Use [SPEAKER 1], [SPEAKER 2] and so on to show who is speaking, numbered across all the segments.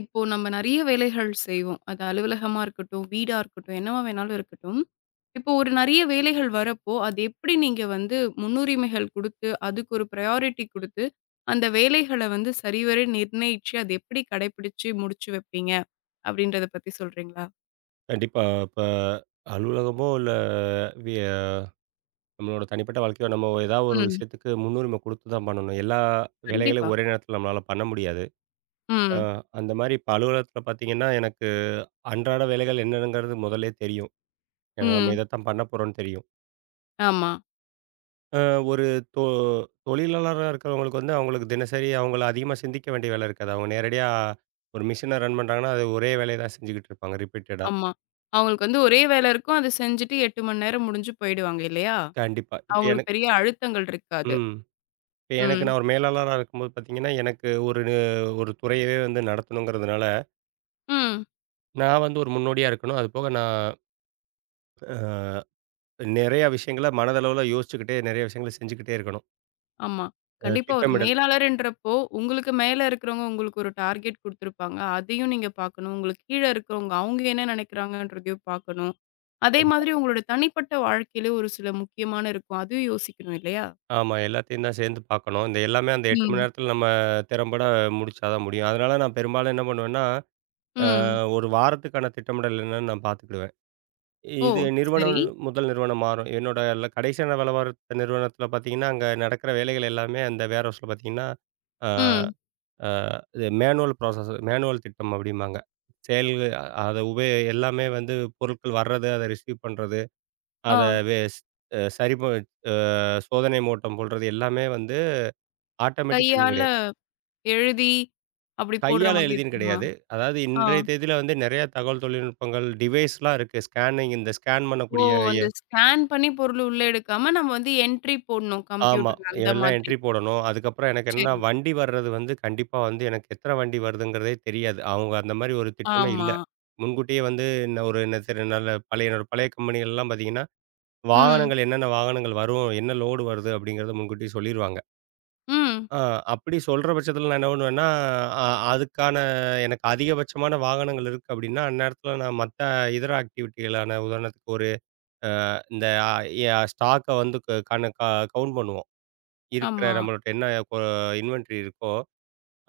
[SPEAKER 1] இப்போ நம்ம நெறைய வேலைகள் செய்வோம். அது அலுவலகமா இருக்கட்டும், வீடா இருக்கட்டும், என்னவா வேணாலும் இருக்கட்டும். இப்போ ஒரு நெறைய வேலைகள் வரப்போ, அது எப்படி நீங்க முன்னுரிமைகள் குடுத்து, அதுக்கு ஒரு ப்ரையாரிட்டி குடுத்து, அந்த வேலைகள சரிவர நிர்ணயிச்சு, அத எப்படி கடைபிடிச்சு முடிச்சு வைப்பீங்க? அப்படின்றத பத்தி சொல்றீங்களா?
[SPEAKER 2] கண்டிப்பா. இப்ப அலுவலகமோ, இல்ல விய நம்மளோட தனிப்பட்ட வாழ்க்கையோ, நம்ம ஏதாவது ஒரு
[SPEAKER 1] ம்.
[SPEAKER 2] விஷயத்துக்கு முன்னுரிமை குடுத்து தான் பண்ணணும். எல்லா வேலைகளையும்
[SPEAKER 1] கண்டிப்பா.
[SPEAKER 2] ஒரே நேரத்தில நம்மளால பண்ண முடியாது. அ
[SPEAKER 1] ம்.
[SPEAKER 2] அந்த மாரி இப்ப அலுவலகத்தில பார்த்தீங்கன்னா, எனக்கு அன்றாட வேலைகள் என்னங்கிறது முதல்லயே தெரியும். ஏன்னா, நம்ம
[SPEAKER 1] ம்.
[SPEAKER 2] இதத்தான் பண்ண போறோம்ன்னு தெரியும்.
[SPEAKER 1] ஆமா,
[SPEAKER 2] அ ஒரு தொ தொழிலாளரா இருக்கிறவங்களுக்கு வந்து, அவங்களுக்கு தினசரி அவங்கள அதிகமா சிந்திக்க வேண்டிய வேலை இருக்காது. அவங்க நேரடியா ஒரு மிஷின ரன் பண்றாங்கன்னா, அது ஒரே வேலைய தான் செஞ்சுகிட்டு இருப்பாங்க ரிப்பீட்டடா.
[SPEAKER 1] ஆமா. அவங்களுக்கு ஒரே வேலை இருக்கும். அத செஞ்சுட்டு 8 மணி நேரம் முடிஞ்சு போயிடுவாங்க இல்லையா?
[SPEAKER 2] கண்டிப்பா. இப்ப
[SPEAKER 1] அவங்களுக்கு
[SPEAKER 2] எனக்கு
[SPEAKER 1] பெரிய அழுத்தங்கள் இருக்காது.
[SPEAKER 2] ம். இப்ப எனக்கு
[SPEAKER 1] ம்.
[SPEAKER 2] நான் ஒரு மேலாளரா இருக்கும்போது பார்த்தீங்கன்னா, எனக்கு ஒரு துறையவே வந்து நடத்தணுங்கிறதுனால,
[SPEAKER 1] ம்.
[SPEAKER 2] நான் வந்து ஒரு முன்னோடியா இருக்கணும். அதுபோக நான் அ நெறையா விஷயங்கள மனதளவுல யோசிச்சுக்கிட்டே நெறைய விஷயங்கள செஞ்சுக்கிட்டே இருக்கணும்.
[SPEAKER 1] ஆமா.
[SPEAKER 2] அ
[SPEAKER 1] கண்டிப்பா ஒரு
[SPEAKER 2] திட்டமிடல்
[SPEAKER 1] மேலாளர்ன்றப்போ, உங்களுக்கு மேல இருக்கிறவங்க உங்களுக்கு ஒரு டார்கெட் குடுத்துருப்பாங்க. அதையும் நீங்க பார்க்கணும். உங்களுக்கு கீழ இருக்கிறவங்க அவங்க என்ன நினைக்கிறாங்கன்றதையும் பார்க்கணும். அதே
[SPEAKER 2] கண்டிப்பா.
[SPEAKER 1] மாதிரி உங்களோட தனிப்பட்ட வாழ்க்கையில ஒரு சில முக்கியமான இருக்கும். அதுவும் யோசிக்கணும் இல்லையா?
[SPEAKER 2] ஆமா, எல்லாத்தையும் தான் சேர்ந்து பார்க்கணும். இந்த எல்லாமே அந்த 8 மணி
[SPEAKER 1] ம்.
[SPEAKER 2] நேரத்தில நம்ம திறம்பட முடிச்சா தான் முடியும். அதனால நான் பெரும்பாலும் என்ன பண்ணுவேன்னா, அ
[SPEAKER 1] ம்.
[SPEAKER 2] ஒரு வாரத்துக்கான திட்டமிடல் என்னன்னு நான் பார்த்துக்கிடுவேன்.
[SPEAKER 1] ஓ!
[SPEAKER 2] இது நிறுவனம்
[SPEAKER 1] சரி.
[SPEAKER 2] முதல் நிறுவனம் மாறும். என்னோட கடைசியான வேலை பார்த்த நிறுவனத்தில பார்த்தீங்கன்னா, அங்க நடக்கிற வேலைகள் எல்லாமே அந்த வேர் ஹவுஸ்ல பார்த்தீங்கன்னா, ஆ
[SPEAKER 1] ம்.
[SPEAKER 2] ஆ இது மேனுவல் ப்ராசஸ் மேனுவல் திட்டம் அப்படிம்பாங்க. செயல் அத எல்லாமே வந்து பொருட்கள் வர்றது, அத ரிசீவ் பண்றது,
[SPEAKER 1] ஆ.
[SPEAKER 2] அத வேஸ் அ சரி ப அ சோதனை ஓட்டம் போடுறது எல்லாமே வந்து ஆட்டோமேட்டிக் எதுவும்
[SPEAKER 1] கையால
[SPEAKER 2] கிடையாது.
[SPEAKER 1] எழுதி அப்படி போடுற
[SPEAKER 2] கையால
[SPEAKER 1] மாரி
[SPEAKER 2] எழுதின்னு
[SPEAKER 1] இருக்குமா?
[SPEAKER 2] கிடையாது. அதாவது
[SPEAKER 1] ஆ.
[SPEAKER 2] இன்றைய தேதியில வந்து நெறைய தகவல் தொழில்நுட்பங்கள் டிவைஸ்லாம் இருக்கு. ஸ்கேனிங் இந்த ஸ்கேன்
[SPEAKER 1] ஓ!
[SPEAKER 2] பண்ணக்கூடிய
[SPEAKER 1] அந்த ஸ்கேன் பண்ணி பொருள் உள்ள எடுக்காம நம்ம என்ட்ரி போடணும்
[SPEAKER 2] ஆமா.
[SPEAKER 1] கம்ப்யூட்டர்ல அந்த
[SPEAKER 2] எல்லாம்
[SPEAKER 1] மாதிரி.
[SPEAKER 2] என்ட்ரி போடணும். அதுக்கப்புறம் எனக்கு என்னன்னா,
[SPEAKER 1] சரி.
[SPEAKER 2] வண்டி வர்றது வந்து கண்டிப்பா வந்து எனக்கு எத்தன வண்டி வருதுங்கிறதே தெரியாது. அவங்க அந்த மாரி ஒரு திட்டமே இல்ல.
[SPEAKER 1] ஆமா.
[SPEAKER 2] முன்கூட்டியே வந்து இன்ன ஒரு என்ன சில நல்ல பழைய என்னோட பழைய கம்பெனிகள்லாம் பார்த்தீங்கன்னா,
[SPEAKER 1] ம்.
[SPEAKER 2] என்னென்ன வாகனங்கள் வரும், என்ன லோடு வருது அப்படிங்கிறத முன்கூட்டியே சொல்லிருவாங்க.
[SPEAKER 1] ம்.
[SPEAKER 2] ஆ அப்படி சொல்ற பட்சத்தில நான் என்ன பண்ணுவேன்னா, அ அதுக்கான எனக்கு அதிகபட்சமான வாகனங்கள் இருக்கு அப்படின்னா, அந்நேரத்தில நான் இதர ஆக்டிவிட்டிகளான உதாரணத்துக்கு ஒரு இந்த அ எ ஸ்டாக்க வந்து க கண க கவுண்ட் பண்ணுவோம். இருக்கிற
[SPEAKER 1] ஆமா,
[SPEAKER 2] நம்மள்ட்ட என்ன கொ இன்வென்டரி இருக்கோ,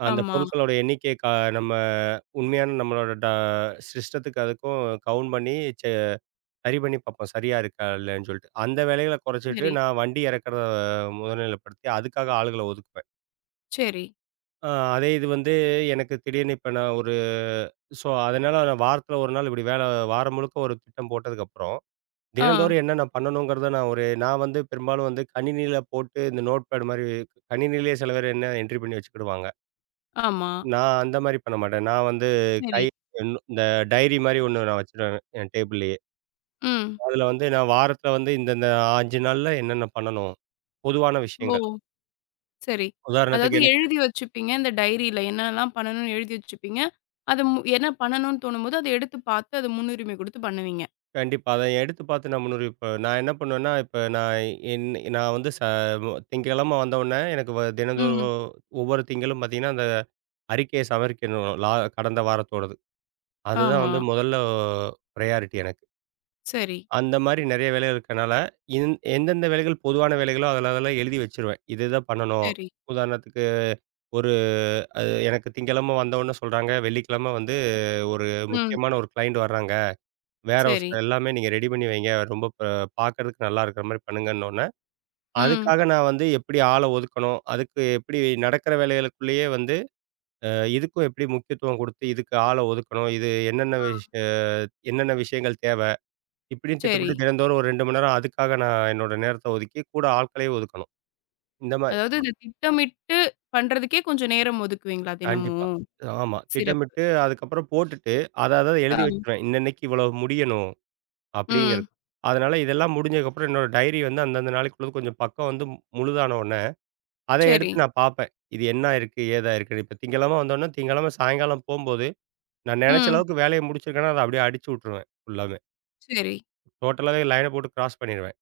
[SPEAKER 2] அந்த
[SPEAKER 1] ஆமா.
[SPEAKER 2] பொருட்களோட எண்ணிக்கைய கா நம்ம உண்மையான நம்மளோட சிஸ்டத்துக்கு அதுக்கும் கவுண்ட் பண்ணி செ சரி பண்ணி பார்ப்போம். சரியா இருக்கா இல்லைன்னு சொல்லிட்டு. அந்த வேலைகள குறைச்சிட்டு
[SPEAKER 1] சரி,
[SPEAKER 2] நான் வண்டி இறக்கிறத முதல்நிலைப்படுத்தி அதுக்காக ஆளுகள ஒதுக்குவேன்.
[SPEAKER 1] சரி.
[SPEAKER 2] அ அதே இது வந்து எனக்கு திடீர்னு இப்ப நான் ஒரு ஸோ அதனால நான் வாரத்தில ஒரு நாள் இப்படி வேல வாரம் முழுக்க ஒரு திட்டம் போட்டதுக்கப்புறம்
[SPEAKER 1] ஆ,
[SPEAKER 2] தினந்தோறும் என்னென்ன பண்ணணுங்கிறத நான் வந்து பெரும்பாலும் வந்து கணினியில போட்டு இந்த நோட்பேட் மாரி கணினியிலேயே சில பேர் என்ன என்ட்ரி பண்ணி வச்சுக்கிடுவாங்க.
[SPEAKER 1] ஆமா.
[SPEAKER 2] நான் அந்த மாரி பண்ண மாட்டேன். நான் வந்து கை
[SPEAKER 1] சரி.
[SPEAKER 2] இன் இந்த டைரி மாரி ஒண்ணு நான் வச்சுருவேன் என் டேபிள்லேயே.
[SPEAKER 1] ம்.
[SPEAKER 2] அதில வந்து நான் வாரத்தில வந்து இந்தந்த 5 நாள்ல என்னென்ன பண்ணணும்? பொதுவான
[SPEAKER 1] ஓ!
[SPEAKER 2] விஷயங்கள்.
[SPEAKER 1] சரி. அதாவது
[SPEAKER 2] உதாரணத்துக்கு எனக்கு
[SPEAKER 1] எழுதி வச்சுப்பீங்க. இந்த டைரியில என்னலாம் பண்ணணும்னு எழுதி வச்சுப்பீங்க. அது மு என்ன பண்ணணும்னு தோணும்போது, அத எடுத்து பார்த்து அத முன்னுரிமை குடுத்து பண்ணுவீங்க.
[SPEAKER 2] கண்டிப்பா. அத எடுத்து பார்த்து நான் முன்னுரிமை இப்ப நான் என்ன பண்ணுவேன்னா, இப்ப என் நான் திங்கட்கிழமை வந்தவுடனே எனக்கு தினந்தோறும்
[SPEAKER 1] ம்.
[SPEAKER 2] ஒவ்வொரு திங்களும் பார்த்தீங்கன்னா, அந்த அறிக்கையை சமர்க்கணும். கடந்த வாரத்தோடது. அதுதான்
[SPEAKER 1] ஆமா.
[SPEAKER 2] வந்து முதல்ல பிரையாரிட்டி எனக்கு.
[SPEAKER 1] சரி,
[SPEAKER 2] அந்த மாரி நெறைய வேலைகள் இருக்கனால, எந்தெந்த வேலைகள் பொதுவான வேலைகளோ, அதுல அதெல்லாம் எழுதி வச்சுருவேன். இது இத பண்ணணும்.
[SPEAKER 1] சரி.
[SPEAKER 2] உதாரணத்துக்கு ஒரு அது எனக்கு திங்கட்கிழமை வந்தவுடனே சொல்றாங்க, வெள்ளிக்கிழமை வந்து ஒரு
[SPEAKER 1] ம்.
[SPEAKER 2] முக்கியமான ஒரு கிளையண்ட் வர்றாங்க. வேர் ஹவுஸ்
[SPEAKER 1] சரி.
[SPEAKER 2] எல்லாமே நீங்க ரெடி பண்ணி வைங்க. ரொம்ப ப பார்க்கறதுக்கு நல்லா இருக்கிற மாரி பண்ணுங்கன்னோன்னே,
[SPEAKER 1] ம்.
[SPEAKER 2] அதுக்காக நான் வந்து எப்படி ஆள ஒதுக்கணும்? அதுக்கு எப்படி நடக்கிற வேலைகளுக்குள்ளேயே வந்து, அ இதுக்கும் எப்படி முக்கியத்துவம் குடுத்து இதுக்கு ஆள ஒதுக்கணும்? இது என்னென்ன
[SPEAKER 1] ஆ.
[SPEAKER 2] விஷ் அ என்னென்ன விஷயங்கள் தேவ? இப்படின்னு
[SPEAKER 1] சரி.
[SPEAKER 2] திட்டமிட்டு தினந்தோறும் ஒரு 2 மணி நேரம் அதுக்காக நான் என்னோட நேரத்த ஒதுக்கி, கூட ஆட்களையும் ஒதுக்கணும். இந்த மாரி
[SPEAKER 1] அதாவது இந்த திட்டமிட்டு பண்றதுக்கே கொஞ்சம் நேரம் ஒதுக்குவீங்களா
[SPEAKER 2] கண்டிப்பா.
[SPEAKER 1] தினமும்?
[SPEAKER 2] ஆமா.
[SPEAKER 1] சிறப்பு.
[SPEAKER 2] திட்டமிட்டு அதுக்கப்புறம் போட்டுட்டு, அத அத எழுதி
[SPEAKER 1] ஆ.
[SPEAKER 2] வச்சுருவேன். இன்னன்னைக்கு இவ்வளவு முடியணும்.
[SPEAKER 1] ம்.
[SPEAKER 2] அப்படிங்கிறது. அதனால இதெல்லாம் முடிஞ்சதுக்கப்புறம் என்னோட டைரி வந்து அந்தந்த நாளைக்குள்ளது கொஞ்சம் பக்கம் வந்து முழுதான உடனே, அதை
[SPEAKER 1] சரி.
[SPEAKER 2] எடுத்து நான் பார்ப்பேன். இது என்ன இருக்கு? ஏதா இருக்குன்னு. இப்ப திங்கள்கிழமை வந்தோனே, திங்கள்கிழமை சாயங்காலம் போம்போது, நான் நெனைச்ச
[SPEAKER 1] ம்.
[SPEAKER 2] அளவுக்கு வேலைய முடிச்சிருக்கேன்னா, அத அப்படியே அடிச்சு விட்டுருவேன் ஃபுல்லாமே.
[SPEAKER 1] சரி.
[SPEAKER 2] டோட்டலாவே லைன போட்டு கிராஸ் பண்ணிருவேன்.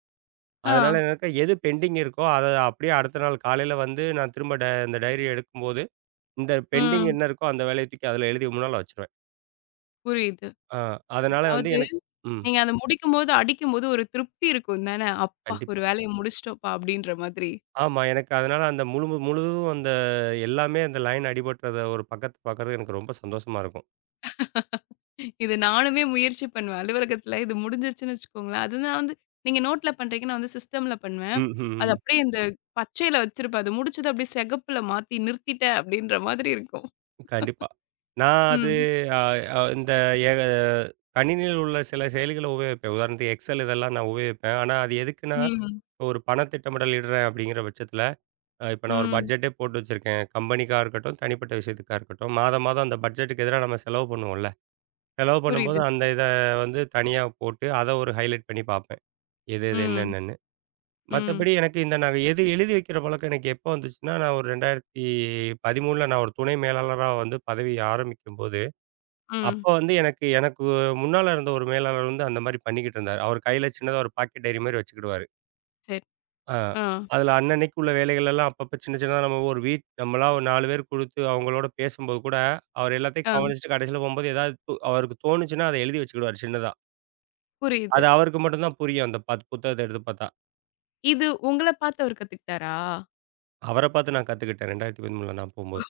[SPEAKER 1] ஆ.
[SPEAKER 2] அதனால எனக்கு எது பெண்டிங் இருக்கோ, அத அப்படியே அடுத்த நாள் காலையில வந்து நான் திரும்ப இந்த டைரிய எடுக்கும்போது, இந்த பெண்டிங்
[SPEAKER 1] ம்.
[SPEAKER 2] என்ன இருக்கோ அந்த வேலைய தூக்கி அதில எழுதி முன்னால வச்சுருவேன்.
[SPEAKER 1] புரியுது.
[SPEAKER 2] ஆ அதனால வந்து
[SPEAKER 1] அதாவது
[SPEAKER 2] எனக்கு ம்.
[SPEAKER 1] நீங்க அத முடிக்கும்போது, அடிக்கும்போது ஒரு திருப்தி இருக்கும் தானே? "அப்பா! ஒரு
[SPEAKER 2] கண்டிப்பா.
[SPEAKER 1] வேலைய முடிச்சுட்டோம்ப்பா" அப்படின்ற மாதிரி.
[SPEAKER 2] ஆமா. எனக்கு அதனால அந்த முழுதும் அந்த எல்லாமே அந்த லைன் அடிபடுறத ஒரு பக்கத்து பார்க்கறது எனக்கு ரொம்ப சந்தோஷமா இருக்கும்.
[SPEAKER 1] இது நானுமே முயற்சி பண்ணுவேன். அலுவலகத்துல இது முடிஞ்சிருச்சுன்னு வச்சுக்கோங்களேன், அது நான் வந்து நீங்க நோட்ல பண்றீங்க, நான் சிஸ்டம்ல பண்ணுவேன்.
[SPEAKER 2] ம்ஹ்ம்.
[SPEAKER 1] அது அப்படியே இந்த பச்சையில வச்சிருப்பேன். அது முடிச்சது அப்படியே சிகப்புல மாத்தி நிறுத்திட்டேன் அப்படின்ற மாதிரி இருக்கும்.
[SPEAKER 2] கண்டிப்பா. நான் அது
[SPEAKER 1] ம்,
[SPEAKER 2] அ அ இந்த எ கணினியில் உள்ள சில செயலிகள உபயோகிப்பேன். உதாரணத்துக்கு எக்ஸல் இதெல்லாம் நான் உபயோகிப்பேன். ஆனா அது எதுக்குன்னா,
[SPEAKER 1] ம்,
[SPEAKER 2] இப்ப ஒரு பண திட்டமிடல் இடுறேன் அப்படிங்கிற பட்சத்தில, இப்ப நான் ஒரு
[SPEAKER 1] ம்.
[SPEAKER 2] பட்ஜெட்டே போட்டு வச்சிருக்கேன். கம்பெனிக்கா இருக்கட்டும், தனிப்பட்ட விஷயத்துக்கா இருக்கட்டும். மாதம் மாதம் அந்த பட்ஜெட்டுக்கு எதிரா நம்ம செலவு பண்ணுவோம்ல. செலவு பண்ணும்போது
[SPEAKER 1] புரியுது.
[SPEAKER 2] அந்த வந்து தனியா போட்டு, அத ஒரு ஹைலைட் பண்ணி பார்ப்பேன். எது எது
[SPEAKER 1] ம்,
[SPEAKER 2] என்னென்னன்னு.
[SPEAKER 1] ம்,
[SPEAKER 2] மத்தபடி எனக்கு இந்த நான் எது எழுதி வைக்கிற பழக்கம் எனக்கு எப்போ வந்துச்சுன்னா, நான் ஒரு 2013ல நான் ஒரு துணை மேலாளரா வந்து பதவி ஆரம்பிக்கும்போது, அப்ப
[SPEAKER 1] ம்.
[SPEAKER 2] வந்து எனக்கு எனக்கு முன்னால இருந்த ஒரு மேலாளர் வந்து அந்த மாரி பண்ணிக்கிட்டு இருந்தாரு. அவர் கையில சின்னதா ஒரு பாக்கெட் டைரி மாரி வச்சுக்கிடுவாரு.
[SPEAKER 1] சரி.
[SPEAKER 2] ஆ
[SPEAKER 1] ஆ,
[SPEAKER 2] அதுல அன்னன்னைக்கு உள்ள வேலைகள் எல்லாம் அப்பப்ப சின்ன சின்னதா நம்ம ஒரு வீட் நம்மளா ஒரு 4 பேர் குடுத்து அவங்களோட பேசும்போது கூட, அவர் எல்லாத்தையும்
[SPEAKER 1] ஆ.
[SPEAKER 2] கவனிச்சுட்டு கடைசியில போம்போது ஏதாவது அவருக்கு தோணுச்சுன்னா அத எழுதி வச்சுக்கிடுவாரு சின்னதா.
[SPEAKER 1] புரியுது.
[SPEAKER 2] அது அவருக்கு மட்டும் தான் புரியும் அந்த 10 புத்தகத்த எடுத்து பாத்தா.
[SPEAKER 1] இது உங்கள பார்த்து அவரு கத்துக்கிட்டாரா?
[SPEAKER 2] அவர பாத்து நான் கத்துக்கிட்டேன் 2013ல நான் போம்போது.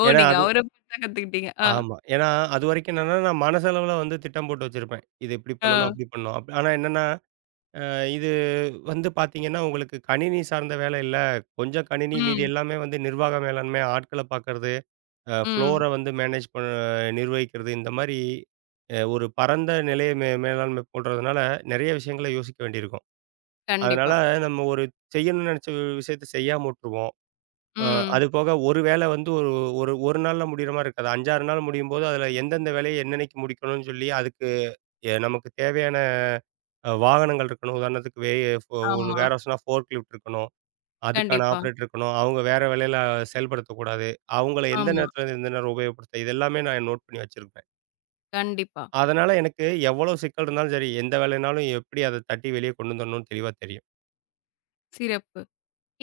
[SPEAKER 1] ஓ!
[SPEAKER 2] ஏன்னா
[SPEAKER 1] நீங்க
[SPEAKER 2] அது
[SPEAKER 1] அவர பார்த்து தான் கத்துக்கிட்டீங்க. ஆ,
[SPEAKER 2] ஆமா. ஏன்னா, அதுவரைக்கும் என்னன்னா, நான் மனசளவுல வந்து திட்டம் போட்டு வச்சிருப்பேன். இது இப்படி
[SPEAKER 1] ஆ.
[SPEAKER 2] பண்ணணும், அப்படி பண்ணணும். ஆனா என்னன்னா, அ இது வந்து பார்த்தீங்கன்னா, உங்களுக்கு கணினி சார்ந்த வேலை இல்ல. கொஞ்சம் கணினி மீதி
[SPEAKER 1] ம்.
[SPEAKER 2] எல்லாமே வந்து நிர்வாக மேலாண்மை, ஆட்கள பார்க்கறது, அ ஃப்ளோர
[SPEAKER 1] ம்.
[SPEAKER 2] வந்து மேனேஜ் ப நிர்வகிக்கிறது. இந்த மாரி அ ஒரு பரந்த நிலைய மேலாண்மை போன்றதுனால, நெறைய விஷயங்கள யோசிக்க வேண்டியிருக்கும். அதனால
[SPEAKER 1] கண்டிப்பா.
[SPEAKER 2] நம்ம ஒரு செய்யணும்னு நெனைச்ச விஷயத்த செய்யாம உட்டுருவோம். அ
[SPEAKER 1] ம்.
[SPEAKER 2] அது போக ஒரு வேல வந்து ஒரு ஒரு 1 நாள்ல முடியிற மாரி இருக்காது. 5, 6 நாள் முடியும்போது, அதுல எந்தெந்த வேலைய என்னன்னைக்கு முடிக்கணும்னு சொல்லி, அதுக்கு நமக்கு தேவையான வாகனங்கள் இருக்கணும். உதாரணத்துக்கு வே ஃபோ ஒரு
[SPEAKER 1] ஆமா.
[SPEAKER 2] வேர்ஹவுஸ்னா ஃபோர்க் லிஃப்ட் இருக்கணும். அதுக்கான
[SPEAKER 1] கண்டிப்பா.
[SPEAKER 2] ஆப்ரேட்டர் இருக்கணும். அவங்க வேற வேலையில செயல்படுத்தக்கூடாது. அவங்கள எந்த
[SPEAKER 1] ஆமா.
[SPEAKER 2] நேரத்துல இருந்து எந்த நேரம் உபயோகப்படுத்த இது எல்லாமே நான் நோட் பண்ணி வச்சிருப்பேன்.
[SPEAKER 1] கண்டிப்பா.
[SPEAKER 2] அதனால எனக்கு எவ்வளோ சிக்கல் இருந்தாலும் சரி, எந்த வேலைனாலும் எப்படி அத தட்டி வெளிய கொண்டு வந்துரணும்னு தெளிவா தெரியும்.
[SPEAKER 1] சிறப்பு.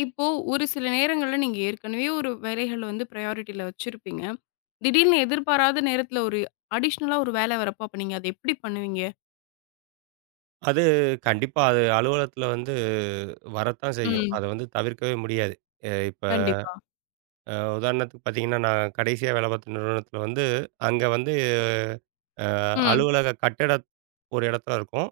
[SPEAKER 1] இப்போ ஒரு சில நேரங்கள்ல நீங்க ஏற்கனவே ஒரு வேலைகள் ப்ரையாரிட்டில வச்சிருப்பீங்க. திடீர்னு எதிர்பாராத நேரத்துல ஒரு அடிஷனலா ஒரு வேலை வரப்போ, அப்ப நீங்க அத எப்படி பண்ணுவீங்க?
[SPEAKER 2] அது கண்டிப்பா அது அலுவலகத்துல வந்து வரத்தான் செய்யும்.
[SPEAKER 1] ம்.
[SPEAKER 2] அத வந்து தவிர்க்கவே முடியாது. அ இப்ப
[SPEAKER 1] கண்டிப்பா.
[SPEAKER 2] அ உதாரணத்துக்கு பார்த்தீங்கன்னா, நான் கடைசியா வேலை பார்த்த நிறுவனத்தில வந்து, அங்க வந்து
[SPEAKER 1] ம்.
[SPEAKER 2] அலுவலக கட்டட ஒரு இடத்துல இருக்கும்.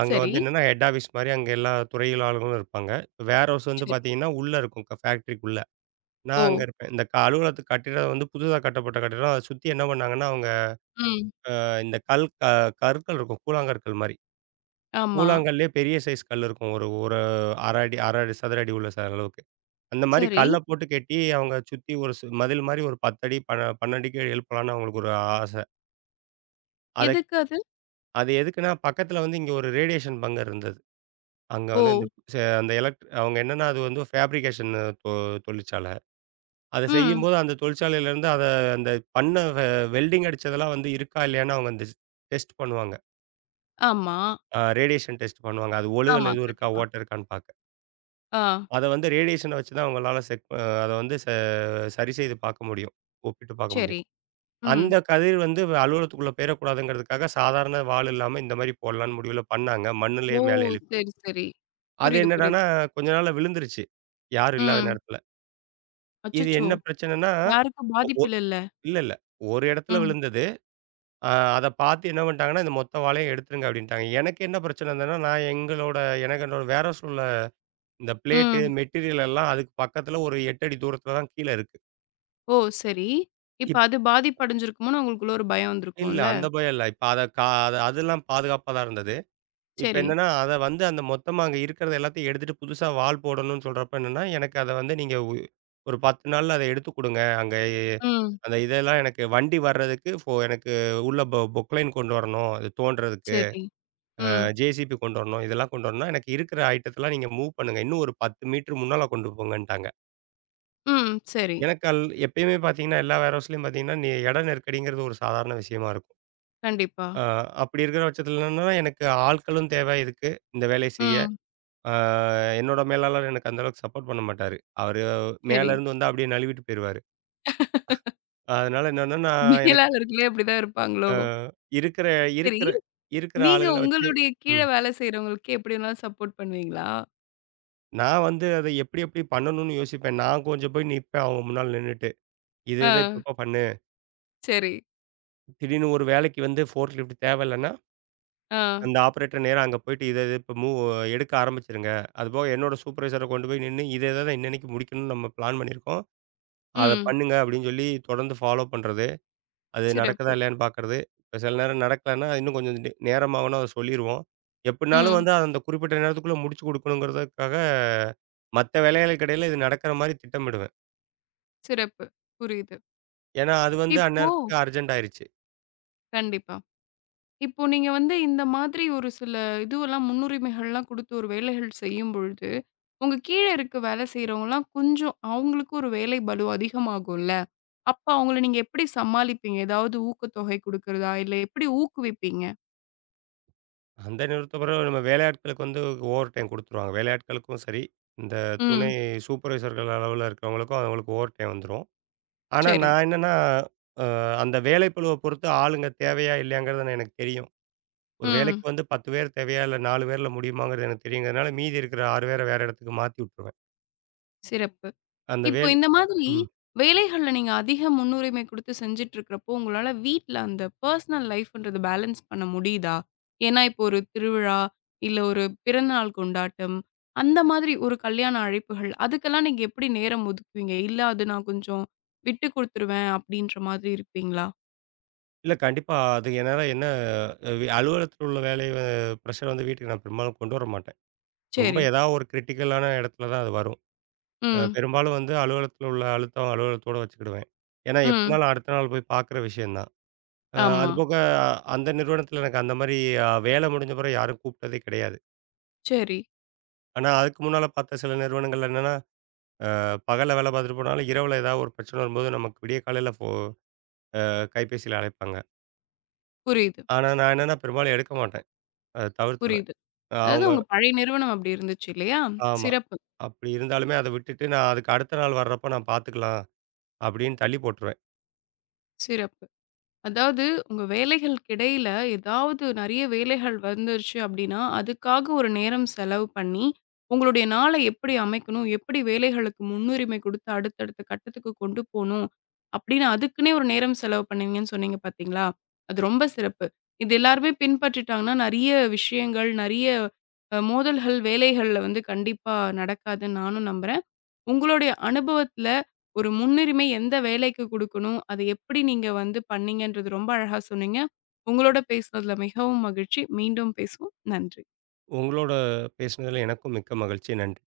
[SPEAKER 2] அங்க
[SPEAKER 1] சரி,
[SPEAKER 2] வந்து என்னன்னா, ஹெட் ஆஃபீஸ் மாரி அங்க எல்லா துறையில் ஆளுங்களும் இருப்பாங்க. வேர் ஹவுஸ் வந்து
[SPEAKER 1] சரி.
[SPEAKER 2] பார்த்தீங்கன்னா, உள்ள இருக்கும் ஃபேக்ட்ரிக்குள்ள.
[SPEAKER 1] ஓ!
[SPEAKER 2] நான் அங்க இருப்பேன். இந்த அலுவலகத்துக்கு கட்டிடம் வந்து புதுசா கட்டப்பட்ட கட்டிடம். அத சுத்தி என்ன பண்ணாங்கன்னா, அவங்க
[SPEAKER 1] ம்.
[SPEAKER 2] இந்த கல் க கற்கள் இருக்கும். கூழாங்கற்கள் மாரி.
[SPEAKER 1] ஆமா.
[SPEAKER 2] கூழாங்கல்லேயே பெரிய சைஸ் கல் இருக்கும். ஒரு ஒரு 1/2 அடி 1/2 சதுர அடி உள்ள அளவுக்கு. அந்த மாரி
[SPEAKER 1] சரி.
[SPEAKER 2] கல்ல போட்டு கெட்டி, அவங்க சுத்தி ஒரு மதில் மாரி ஒரு 10 அடி, 12 அடிக்கு எழுப்பலாம்ன்னு அவங்களுக்கு ஒரு ஆச. அத
[SPEAKER 1] எதுக்கு அது?
[SPEAKER 2] அது எதுக்குன்னா, பக்கத்துல வந்து இங்க ஒரு ரேடியேஷன் பங்கர் இருந்தது. அங்க
[SPEAKER 1] ஓ!
[SPEAKER 2] வந்து இந்த சே அந்த எலக்ட் அவங்க என்னன்னா, அது வந்து ஃபேப்ரிகேஷன் தொ தொழிற்சாலை. அத
[SPEAKER 1] ம்.
[SPEAKER 2] செய்யும்போது அந்த தொழிற்சாலையிலேருந்து அத அந்த பண்ண வெ வெல்டிங் அடிச்சதெல்லாம் வந்து இருக்கா, இல்லையான்னு அவங்க அந்த டெஸ்ட் பண்ணுவாங்க.
[SPEAKER 1] ஆமா,
[SPEAKER 2] ரேடியேஷன் டெஸ்ட் பண்ணுவாங்க. அது ஒழுகல்
[SPEAKER 1] ஆமா.
[SPEAKER 2] எதுவும் இருக்கா,
[SPEAKER 1] கண்டிப்பா.
[SPEAKER 2] ஓட்டை இருக்கான்னு பார்க்க.
[SPEAKER 1] ஆ.
[SPEAKER 2] அத வந்து ரேடியேஷன வச்சு தான் அவங்களால செக் அ அத வந்து ச சரி செய்து பார்க்க முடியும். ஒப்பிட்டு பார்க்க முடியும்.
[SPEAKER 1] சரி. ம்.
[SPEAKER 2] அந்த கதிர் வந்து அலுவலகத்துக்குள்ள போயிறக்கூடாதுங்கிறதுக்காக, சாதாரண வாள் இல்லாம இந்த மாரி போடலான்னு முடிவுல பண்ணாங்க.
[SPEAKER 1] ஓ!
[SPEAKER 2] மண்ணுலயே மேல எழுப்பி.
[SPEAKER 1] சரி, சரி.
[SPEAKER 2] அது
[SPEAKER 1] புரியுது,
[SPEAKER 2] என்னடான்னா,
[SPEAKER 1] புரியுது.
[SPEAKER 2] கொஞ்ச நாள்ல விழுந்துருச்சு. யாரும் இல்லாத
[SPEAKER 1] ம்.
[SPEAKER 2] நேரத்துல. இது
[SPEAKER 1] அச்சச்சோ!
[SPEAKER 2] என்ன பிரச்சனைன்னா,
[SPEAKER 1] யாருக்கும்
[SPEAKER 2] ஒ ஒ
[SPEAKER 1] பாதிப்பு இல்லல்ல.
[SPEAKER 2] இல்ல, இல்ல. ஒரு இடத்துல
[SPEAKER 1] ம்,
[SPEAKER 2] விழுந்தது. அ அத பார்த்து என்ன பண்ணிட்டாங்கன்னா, "இந்த மொத்த வாளையும் எடுத்துருங்க" அப்படின்ட்டாங்க. எனக்கு என்ன பிரச்சனை இருந்ததுன்னா, நான் எங்களோட எனக்கு என்னோட வேரஹவுஸ்ல உள்ள இந்த பிளேட்டு,
[SPEAKER 1] ம்.
[SPEAKER 2] மெட்டீரியல் எல்லாம் அதுக்கு பக்கத்துல ஒரு 8 அடி தூரத்துல தான் கீழ இருக்கு.
[SPEAKER 1] ஓ! சரி. இப்ப
[SPEAKER 2] இப்
[SPEAKER 1] அது பாதிப்படைஞ்சிருக்குமோன்னு உங்களுக்குள்ள ஒரு பயம்
[SPEAKER 2] இல்ல
[SPEAKER 1] வந்திருக்கும்ல.
[SPEAKER 2] அந்த பயம் இல்ல. இப்ப அத அதெல்லாம் பாதுகாப்பா தான் இருந்தது. இப்ப
[SPEAKER 1] சரி.
[SPEAKER 2] என்னன்னா, அத வந்து அந்த மொத்தமா அங்க இருக்கிறது எல்லாத்தையும் எடுத்துட்டு புதுசா வால் போடணும்னு சொல்றப்ப என்னன்னா, எனக்கு அத வந்து நீங்க உ ஒரு 10 நாள்ல அத எடுத்து குடுங்க. அங்க எ
[SPEAKER 1] ம்.
[SPEAKER 2] அந்த இதெல்லாம் எனக்கு வண்டி வர்றதுக்கு ஃபோ எனக்கு உள்ள பொக்லைன் கொண்டு வரணும். அது தோண்டுறதுக்கு,
[SPEAKER 1] சரி. ம்.
[SPEAKER 2] ஜேசிபி கொண்டு வரணும். இதெல்லாம் கொண்டு வரணும்னா, எனக்கு இருக்கிற ஐட்டத்தலாம் நீங்க மூவ் பண்ணுங்க. இன்னும் ஒரு 10 மீட்டர் முன்னால கொண்டு போங்கன்ட்டாங்க.
[SPEAKER 1] ம். சரி.
[SPEAKER 2] எனக்கு அல் எப்பயுமே பார்த்தீங்கன்னா, எல்லா வேர் ஹவுஸ்லயும் பார்த்தீங்கன்னா, இட நெருக்கடிங்கிறது ஒரு சாதாரண விஷயமா இருக்கும்.
[SPEAKER 1] கண்டிப்பா.
[SPEAKER 2] அ அப்படி இருக்கிற பட்சத்துல என்னன்னா, எனக்கு ஆட்களும் தேவை இதுக்கு, இந்த வேலைய செய்ய.
[SPEAKER 1] ம்.
[SPEAKER 2] ஆ என்னோட மேலாளர் எனக்கு அந்த அளவுக்கு சப்போர்ட் பண்ண மாட்டாரு. அவரு
[SPEAKER 1] சரி.
[SPEAKER 2] மேல இருந்து வந்தா அப்படியே நழுவிட்டு போயிருவாரு. அதனால என்னன்னா, நான் எனக்கு
[SPEAKER 1] மேலாளர்களே அப்படிதான் இருப்பாங்களோ?
[SPEAKER 2] அ இருக்கிற
[SPEAKER 1] சரி.
[SPEAKER 2] இருக்கிற இருக்கிற
[SPEAKER 1] நீங்க
[SPEAKER 2] ஆளுகள வச்சு
[SPEAKER 1] உங்களுடைய கீழ
[SPEAKER 2] ம்.
[SPEAKER 1] வேலை செய்றவங்களுக்கு எப்படினாலும் சப்போர்ட் பண்ணுவீங்களா?
[SPEAKER 2] நான் வந்து அத எப்படி எப்படி பண்ணணும்னு யோசிப்பேன். நான் கொஞ்சம் போய் நிப்பேன் அவங்க முன்னால நின்னுட்டு. இத
[SPEAKER 1] ஆ.
[SPEAKER 2] இத இப்பப்ப பண்ணு.
[SPEAKER 1] சரி.
[SPEAKER 2] திடீர்னு ஒரு வேலைக்கு வந்து ஃபோர்க் லிஃப்ட் தேவையில்லன்னா,
[SPEAKER 1] ஆ.
[SPEAKER 2] அந்த ஆப்பரேட்டர் நேரா அங்க போயிட்டு இத இத இப்ப மூவ் எடுக்க ஆரம்பிச்சுருங்க. அதுபோக என்னோட சூப்பர்வைசர கொண்டு போய் நின்னு இத இத தான் இன்னன்னைக்கு முடிக்கணும்னு நம்ம பிளான் பண்ணியிருக்கோம். அத
[SPEAKER 1] ம்.
[SPEAKER 2] பண்ணுங்க அப்படின்னு சொல்லி தொடர்ந்து ஃபாலோ பண்றது. அது நடக்குதா
[SPEAKER 1] சிறப்பு.
[SPEAKER 2] இல்லையான்னு பார்க்கறது. இப்ப சில நேரம் நடக்கலன்னா, இன்னும் கொஞ்சம் நேரமாகும்னா அத சொல்லிருவோம். எப்டினாலும்
[SPEAKER 1] ம்.
[SPEAKER 2] வந்து அந்த குறிப்பிட்ட நேரத்துக்குள்ள முடிச்சு குடுக்கணுங்கிறதுக்காக, மத்த வேலைகளுக்கு இடையில இது நடக்கிற மாரி திட்டமிடுவேன்.
[SPEAKER 1] சிறப்பு. புரியுது.
[SPEAKER 2] ஏன்னா, அது வந்து
[SPEAKER 1] இப்போ
[SPEAKER 2] அந்நேரத்துக்கு அர்ஜெண்ட் ஆயிருச்சு.
[SPEAKER 1] கண்டிப்பா. இப்போ நீங்க இந்த மாதிரி ஒரு சில இதுவெல்லாம் முன்னுரிமைகள்லாம் குடுத்து ஒரு வேலைகள் செய்யும் பொழுது, உங்க கீழ இருக்க வேலை செய்றவங்கலாம் கொஞ்சம் அவங்களுக்கு ஒரு வேலை பளு அதிகமாகும்ல. அப்ப அவங்கள நீங்க எப்படி சமாளிப்பீங்க? ஏதாவது ஊக்கத்தொகை குடுக்கிறதா? இல்ல எப்படி ஊக்குவிப்பீங்க?
[SPEAKER 2] அந்த நிறுத்த பிறகு நம்ம வேலையாட்களுக்கு வந்து ஓவர் டைம் குடுத்துருவாங்க. வேலையாட்களுக்கும் சரி, இந்த துணை
[SPEAKER 1] ம்.
[SPEAKER 2] சூப்பர்வைசர்கள் அளவுல இருக்கிறவங்களுக்கும் அவங்களுக்கு ஓவர் டைம் வந்துரும். ஆனா,
[SPEAKER 1] சரி.
[SPEAKER 2] நான் என்னன்னா, அ அந்த வேலைப்பளுவ பொறுத்து ஆளுங்க தேவையா இல்லையாங்கிறது நான் எனக்கு தெரியும். ஒரு வேலைக்கு
[SPEAKER 1] ம்.
[SPEAKER 2] வந்து 10 பேர் தேவையா? இல்ல 4 பேர்ல முடியுமாங்கிறது எனக்கு தெரியுங்கிறதுனால, மீதி இருக்கிற 6 பேர வேற இடத்துக்கு மாத்தி விட்டுருவேன்.
[SPEAKER 1] சிறப்பு.
[SPEAKER 2] அந்த
[SPEAKER 1] இப்போ
[SPEAKER 2] வேலை
[SPEAKER 1] இந்த மாதிரி
[SPEAKER 2] ம்.
[SPEAKER 1] வேலைகள்ல நீங்க அதிக முன்னுரிமை குடுத்து செஞ்சுட்டுருக்கிறப்போ, உங்களால வீட்ல அந்த பர்சனல் லைஃப்ன்றது பேலன்ஸ் பண்ண முடியுதா? ஏன்னா, இப்போ ஒரு திருவிழா, இல்ல ஒரு பிறந்தநாள் கொண்டாட்டம், அந்த மாதிரி ஒரு கல்யாண அழைப்புகள், அதுக்கெல்லாம் நீங்க எப்படி நேரம் ஒதுக்குவீங்க? இல்ல அது நான் கொஞ்சம் விட்டு குடுத்துருவேன் அப்படின்ற மாதிரி இருப்பீங்களா?
[SPEAKER 2] இல்ல கண்டிப்பா. அது என்னால என்ன அ வி அலுவலகத்தில உள்ள வேலை பிரஷர் வந்து வீட்டுக்கு நான் பெரும்பாலும் கொண்டு வர மாட்டேன். ரொம்ப
[SPEAKER 1] சரி.
[SPEAKER 2] ஏதாவது ஒரு கிரிட்டிக்கலான இடத்துல தான் அது வரும்.
[SPEAKER 1] ம்.
[SPEAKER 2] பெரும்பாலும் வந்து அலுவலகத்தில உள்ள அழுத்தம் அலுவலகத்தோட வச்சுக்கிடுவேன். ஏன்னா,
[SPEAKER 1] ம்.
[SPEAKER 2] எப்படினாலும் அடுத்த நாள் போய் பார்க்குற விஷயம் தான்.
[SPEAKER 1] ஆமா.
[SPEAKER 2] அதுபோக அந்த நிறுவனத்தில எனக்கு அந்த மாரி வேலை முடிஞ்ச பிறகு யாரும் கூப்பிட்டதே கிடையாது.
[SPEAKER 1] சரி.
[SPEAKER 2] ஆனா, அதுக்கு முன்னால பார்த்த சில நிறுவனங்கள்ல என்னன்னா பகல்ல வேலை பார்த்துட்டு போனாலும், இரவுல ஏதாவது ஒரு பிரச்சனை வரும்போது, நமக்கு விடிய காலையில கைபேசியில அழைப்பாங்க.
[SPEAKER 1] புரியுது,
[SPEAKER 2] ஆனா, நான் என்னன்னா பெரும்பாலும் எடுக்க மாட்டேன். அத தவிர்த்துருவேன்.
[SPEAKER 1] புரியுது. அதாவது
[SPEAKER 2] அவங்க
[SPEAKER 1] உங்க பழைய நிறுவனம் அப்படி இருந்துச்சு இல்லையா?
[SPEAKER 2] ஆமா.
[SPEAKER 1] சிறப்பு,
[SPEAKER 2] அப்படி இருந்தாலுமே அத விட்டுட்டு, நான் அதுக்கு அடுத்த நாள் வர்றப்ப பார்த்துக்கலாம், அப்படின்னு தள்ளி போட்டுருவேன்.
[SPEAKER 1] சிறப்பு. அதாவது உங்க வேலைகளுக்கு இடையில ஏதாவது நெறைய வேலைகள் வந்துருச்சு அப்டின்னா, அதுக்காக ஒரு நேரம் செலவு பண்ணி, உங்களுடைய நாள எப்படி அமைக்கணும்? எப்படி வேலைகளுக்கு முன்னுரிமை குடுத்து அடுத்தடுத்த கட்டத்துக்கு கொண்டு போணும்? அப்படின்னு அதுக்குன்னே ஒரு நேரம் செலவு பண்ணுவீங்கன்னு சொன்னீங்க பார்த்தீங்களா? அது ரொம்ப சிறப்பு. இது எல்லாருமே பின்பற்றிட்டாங்கன்னா, நெறைய விஷயங்கள், நெறைய மோதல்கள், வேலைகள்ல வந்து கண்டிப்பா நடக்காதுன்னு நானும் நம்புறேன். உங்களுடைய அனுபவத்துல ஒரு முன்னுரிமை எந்த வேலைக்கு குடுக்கணும்? அத எப்படி நீங்க பண்ணீங்கன்றது ரொம்ப அழகா சொன்னீங்க. உங்களோட பேசுனதுல மிகவும் மகிழ்ச்சி. மீண்டும் பேசுவோம். நன்றி.
[SPEAKER 2] உங்களோட பேசினதுல எனக்கும் மிக்க மகிழ்ச்சி. நன்றி.